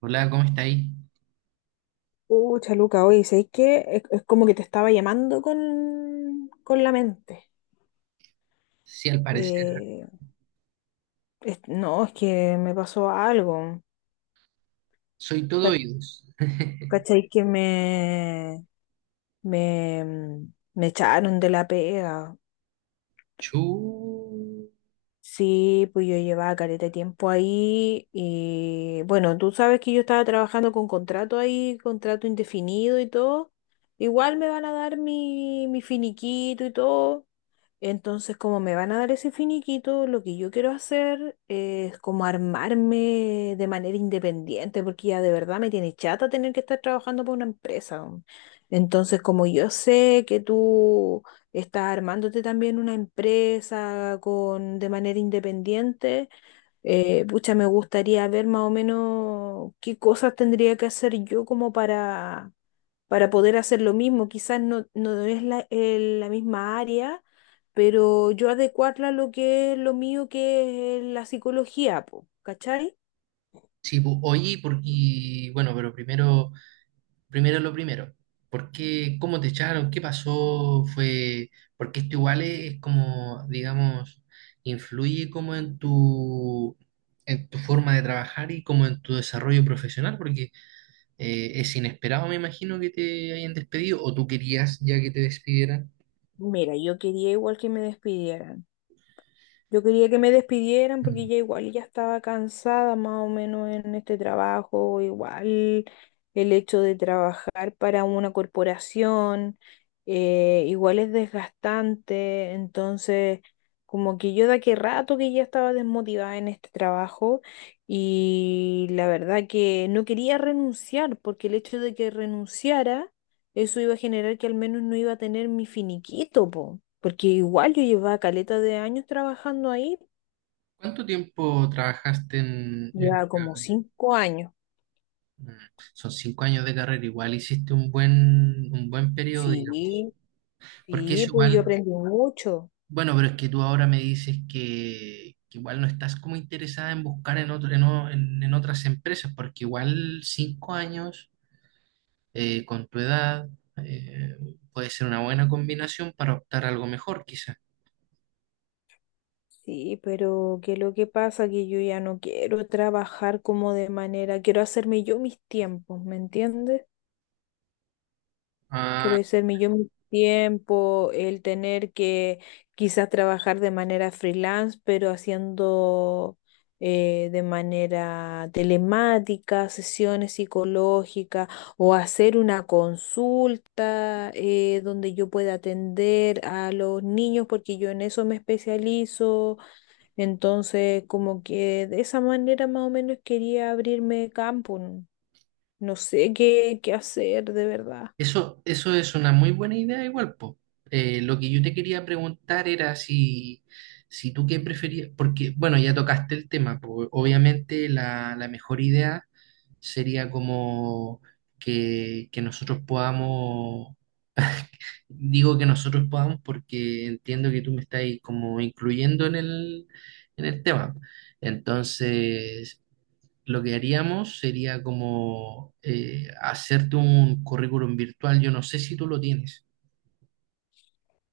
Hola, ¿cómo está ahí? Pucha, Luca, oye, ¿sabéis qué? Es como que te estaba llamando con la mente. Sí, al parecer. ¿Ah? Eh, no, es que me pasó algo. Soy todo Ca- oídos. ¿Cachai? Que me, me echaron de la pega. Chu. Sí, pues yo llevaba careta de tiempo ahí y bueno, tú sabes que yo estaba trabajando con contrato ahí, contrato indefinido y todo. Igual me van a dar mi finiquito y todo. Entonces, como me van a dar ese finiquito, lo que yo quiero hacer es como armarme de manera independiente, porque ya de verdad me tiene chata tener que estar trabajando para una empresa, weón. Entonces, como yo sé que tú estás armándote también una empresa de manera independiente, pucha, me gustaría ver más o menos qué cosas tendría que hacer yo como para poder hacer lo mismo. Quizás no es la misma área, pero yo adecuarla a lo que es lo mío, que es la psicología, po, ¿cachai? Sí, pu- oye, porque, bueno, pero primero, primero lo primero. ¿Por qué, cómo te echaron? ¿Qué pasó? Fue, porque esto igual es como, digamos, influye como en en tu forma de trabajar y como en tu desarrollo profesional, porque es inesperado, me imagino, que te hayan despedido, o tú querías ya que te despidieran. Mira, yo quería igual que me despidieran. Yo quería que me despidieran porque ya igual ya estaba cansada más o menos en este trabajo, igual el hecho de trabajar para una corporación, igual es desgastante, entonces como que yo de aquel rato que ya estaba desmotivada en este trabajo y la verdad que no quería renunciar porque el hecho de que renunciara eso iba a generar que al menos no iba a tener mi finiquito, po, porque igual yo llevaba caleta de años trabajando ahí, ¿Cuánto tiempo trabajaste en ya como esta- 5 años. mm, son cinco años de carrera, igual hiciste un un buen periodo, digamos. Sí, Porque es sí, pues yo igual, aprendí mucho. bueno, pero es que tú ahora me dices que igual no estás como interesada en buscar en otro, en, o- en- en otras empresas, porque igual 5 años con tu edad, eh, puede ser una buena combinación para optar a algo mejor, quizá. Sí, pero que lo que pasa que yo ya no quiero trabajar como de manera, quiero hacerme yo mis tiempos, ¿me entiendes? Quiero decirme yo mi tiempo, el tener que quizás trabajar de manera freelance, pero haciendo, de manera telemática, sesiones psicológicas o hacer una consulta, donde yo pueda atender a los niños, porque yo en eso me especializo. Entonces, como que de esa manera más o menos quería abrirme campo. No No sé qué hacer de verdad. Eso es una muy buena idea igual, po. Lo que yo te quería preguntar era si, si tú qué preferías, porque, bueno, ya tocaste el tema, po. Obviamente la mejor idea sería como que nosotros podamos, digo que nosotros podamos porque entiendo que tú me estás ahí como incluyendo en en el tema. Entonces, lo que haríamos sería como hacerte un currículum virtual. Yo no sé si tú lo tienes.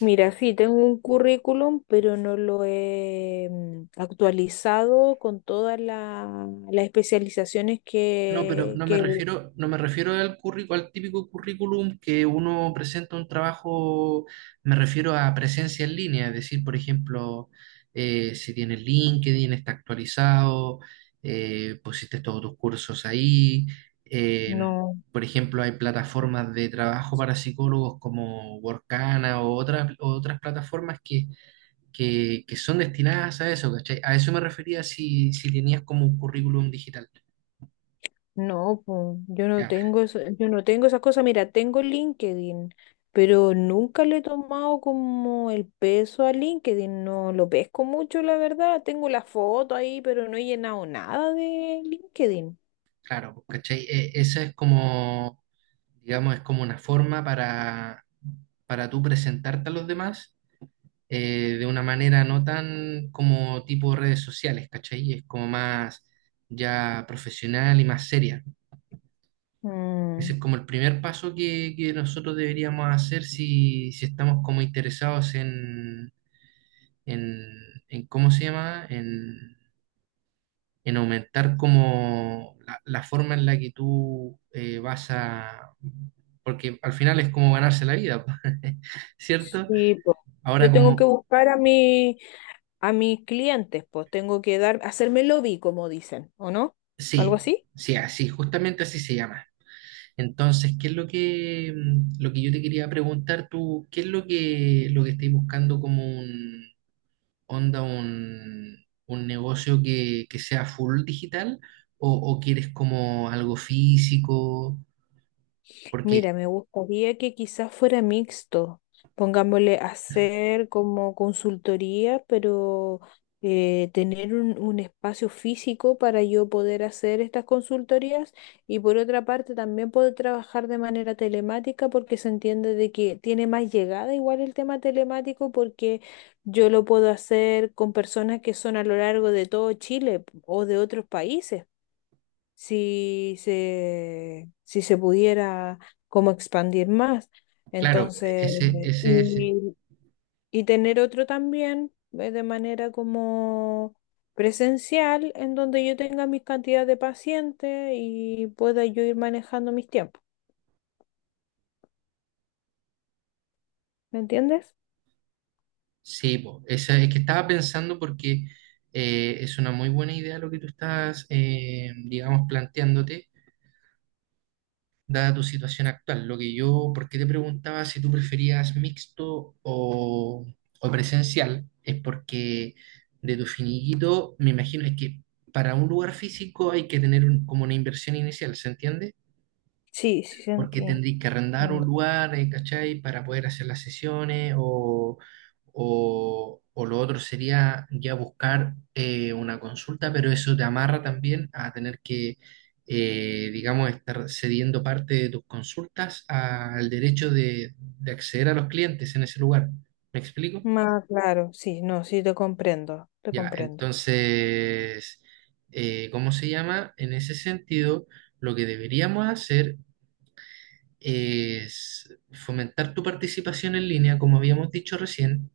Mira, sí, tengo un currículum, pero no lo he actualizado con todas las especializaciones No, pero que, no me que refiero, no me refiero al currícu- al típico currículum que uno presenta un trabajo, me refiero a presencia en línea, es decir, por ejemplo, si tienes LinkedIn, está actualizado, pusiste todos tus cursos ahí, eh, No, por ejemplo, hay plataformas de trabajo para psicólogos como Workana o otras plataformas que son destinadas a eso, ¿cachai? A eso me refería si, si tenías como un currículum digital. no, po, yo no Ya, tengo eso, yo no tengo esas cosas. Mira, tengo LinkedIn, pero nunca le he tomado como el peso a LinkedIn, no lo pesco mucho, la verdad. Tengo la foto ahí, pero no he llenado nada de LinkedIn. claro, ¿cachai? E- esa es como, digamos, es como una forma para tú presentarte a los demás, de una manera no tan como tipo redes sociales, ¿cachai? Es como más ya profesional y más seria. Ese Mm, es como el primer paso que nosotros deberíamos hacer si, si estamos como interesados en, en ¿cómo se llama? En aumentar como la forma en la que tú vas a... Porque al final es como ganarse la vida, ¿cierto? sí, po. Yo Ahora tengo que como... buscar a mi a mis clientes, pues tengo que dar, hacerme lobby, como dicen, ¿o no? ¿Algo Sí, así? sí, así, justamente así se llama. Entonces, ¿qué es lo que, lo que yo te quería preguntar tú? ¿Qué es lo que estáis buscando como un onda, un negocio que sea full digital? O quieres como algo físico? Porque, Mira, me gustaría que quizás fuera mixto. Pongámosle hacer como consultoría, pero, tener un espacio físico para yo poder hacer estas consultorías y por otra parte también poder trabajar de manera telemática porque se entiende de que tiene más llegada igual el tema telemático porque yo lo puedo hacer con personas que son a lo largo de todo Chile o de otros países si se pudiera como expandir más. claro, Entonces, ese, eh, ese es y, y tener otro también, de manera como presencial, en donde yo tenga mis cantidades de pacientes y pueda yo ir manejando mis tiempos. ¿Me entiendes? sí, po, esa, es que estaba pensando porque es una muy buena idea lo que tú estás, digamos, planteándote, dada tu situación actual. Lo que yo, ¿por qué te preguntaba si tú preferías mixto o presencial? Es porque de tu finiquito, me imagino, es que para un lugar físico hay que tener un- como una inversión inicial, ¿se entiende? Sí, sí, Porque sentí. tendréis que arrendar un Entiendo. lugar, ¿cachai? Para poder hacer las sesiones o lo otro sería ya buscar una consulta, pero eso te amarra también a tener que, digamos, estar cediendo parte de tus consultas al derecho de acceder a los clientes en ese lugar. ¿Me explico? Más claro, sí, no, sí, te comprendo, te Ya, comprendo. entonces, ¿cómo se llama? En ese sentido, lo que deberíamos hacer es fomentar tu participación en línea, como habíamos dicho recién.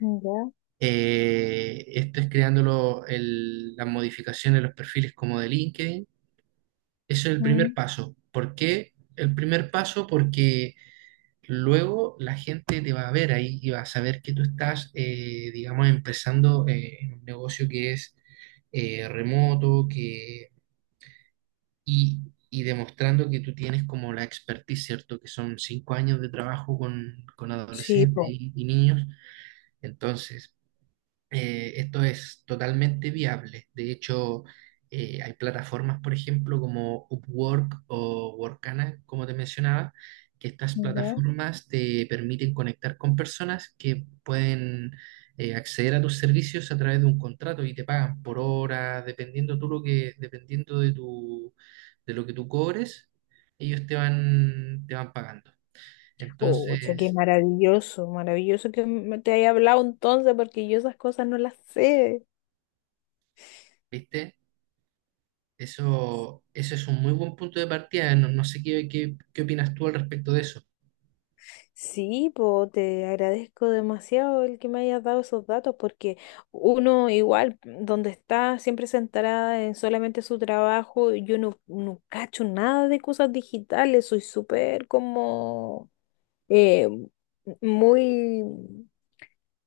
Ya. Esto es creando lo- el- las modificaciones, los perfiles como de LinkedIn. Eso es el primer Mm, paso. ¿Por qué el primer paso? Porque luego la gente te va a ver ahí y va a saber que tú estás, digamos, empezando en un negocio que es remoto, que y demostrando que tú tienes como la expertise, ¿cierto? Que son 5 años de trabajo con sí, adolescentes po. Y niños. Entonces, esto es totalmente viable. De hecho, hay plataformas, por ejemplo, como Upwork o Workana, como te mencionaba, que estas Ya. plataformas te permiten conectar con personas que pueden acceder a tus servicios a través de un contrato y te pagan por hora, dependiendo tú lo que, dependiendo de tu, de lo que tú cobres, ellos te van pagando. Pucha, qué Entonces, maravilloso, maravilloso que me te haya hablado entonces, porque yo esas cosas no las sé. ¿viste? Eso es un muy buen punto de partida. No, no sé qué, qué, qué opinas tú al respecto de eso. Sí, po, te agradezco demasiado el que me hayas dado esos datos, porque uno igual, donde está siempre centrada en solamente su trabajo, yo no cacho nada de cosas digitales, soy súper como, eh, muy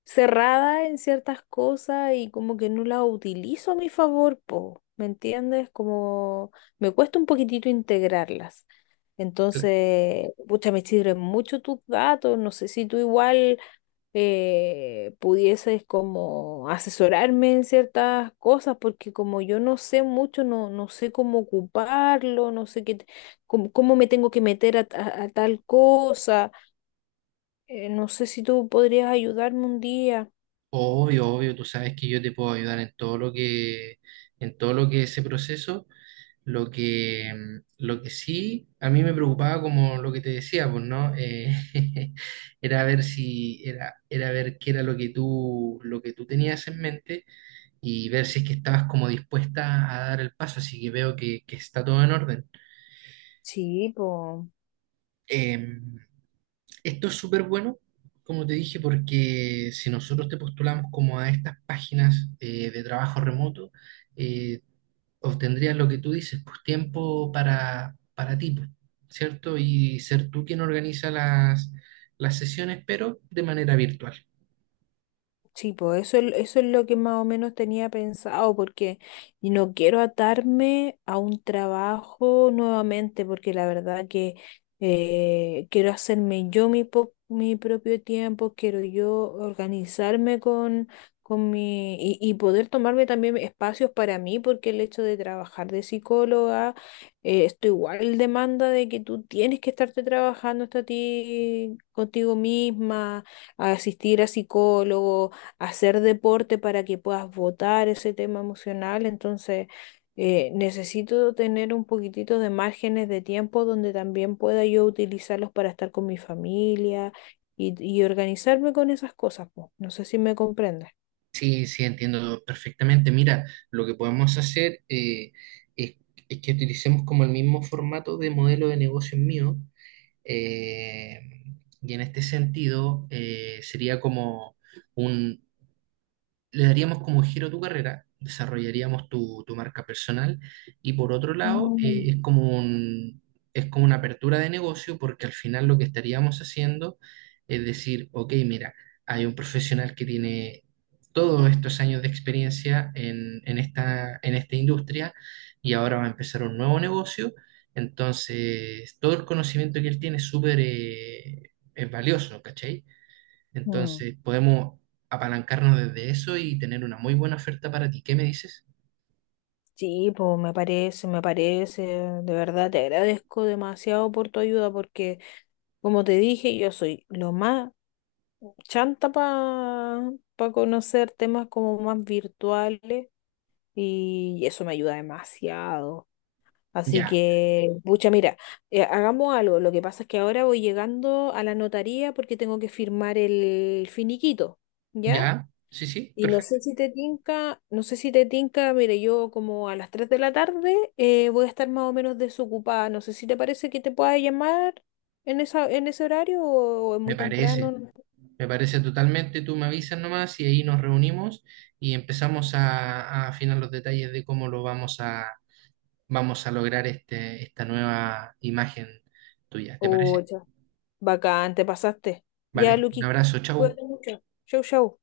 cerrada en ciertas cosas y como que no la utilizo a mi favor, po, ¿me entiendes? Como me cuesta un poquitito integrarlas. Cla- Entonces, pucha, me sirven mucho tus datos, no sé si tú igual, pudieses como asesorarme en ciertas cosas, porque como yo no sé mucho, no sé cómo ocuparlo, no sé qué, cómo me tengo que meter a tal cosa, no sé si tú podrías ayudarme un día. obvio, obvio, tú sabes que yo te puedo ayudar en todo lo que, en todo lo que ese proceso. Lo que, lo que sí a mí me preocupaba, como lo que te decía, pues, ¿no? Era ver si, era, era ver qué era lo que tú tenías en mente y ver si es que estabas como dispuesta a dar el paso. Así que veo que está todo en orden. Sí, po. Em, Esto es súper bueno, como te dije, porque si nosotros te postulamos como a estas páginas de trabajo remoto, eh, obtendrías lo que tú dices, pues tiempo para ti, pues, ¿cierto? Y ser tú quien organiza las sesiones, pero de manera virtual. Sí, pues eso, eso es lo que más o menos tenía pensado, porque no quiero atarme a un trabajo nuevamente, porque la verdad que, quiero hacerme yo mi propio tiempo, quiero yo organizarme con mi y poder tomarme también espacios para mí, porque el hecho de trabajar de psicóloga, esto igual demanda de que tú tienes que estarte trabajando hasta ti, contigo misma, asistir a psicólogos hacer deporte para que puedas votar ese tema emocional. Entonces, necesito tener un poquitito de márgenes de tiempo donde también pueda yo utilizarlos para estar con mi familia y organizarme con esas cosas, po. No sé si me comprendes. Sí, sí, entiendo perfectamente. Mira, lo que podemos hacer es, es que utilicemos como el mismo formato de modelo de negocio mío. Eh, y en este sentido, sería como un, le daríamos como giro a tu carrera, desarrollaríamos tu, tu marca personal y por otro lado Mm, es como un- es como una apertura de negocio porque al final lo que estaríamos haciendo es decir, ok, mira, hay un profesional que tiene todos estos años de experiencia en esta industria y ahora va a empezar un nuevo negocio, entonces todo el conocimiento que él tiene es súper... es valioso, ¿cachai? mm. Entonces, podemos apalancarnos desde eso y tener una muy buena oferta para ti. ¿Qué me dices? Sí, pues me parece, de verdad te agradezco demasiado por tu ayuda porque, como te dije, yo soy lo más chanta para conocer temas como más virtuales. Y eso me ayuda demasiado. Así Ya, que, pucha, mira, hagamos algo. Lo que pasa es que ahora voy llegando a la notaría porque tengo que firmar el finiquito, ¿ya? ya, sí, sí, Y no perfecto. sé si te tinca, no sé si te tinca, mire, yo como a las 3 de la tarde, voy a estar más o menos desocupada. No sé si te parece que te pueda llamar en ese horario o, es Me muy temprano. parece, No sé. me parece totalmente. Tú me avisas nomás y ahí nos reunimos y empezamos a afinar los detalles de cómo lo vamos a, vamos a lograr este, esta nueva imagen tuya. ¿Te Oh, parece? ya. Bacán, te pasaste. Ya, Vale, un Luqui, abrazo, chau. cuídate mucho. Chau, chau.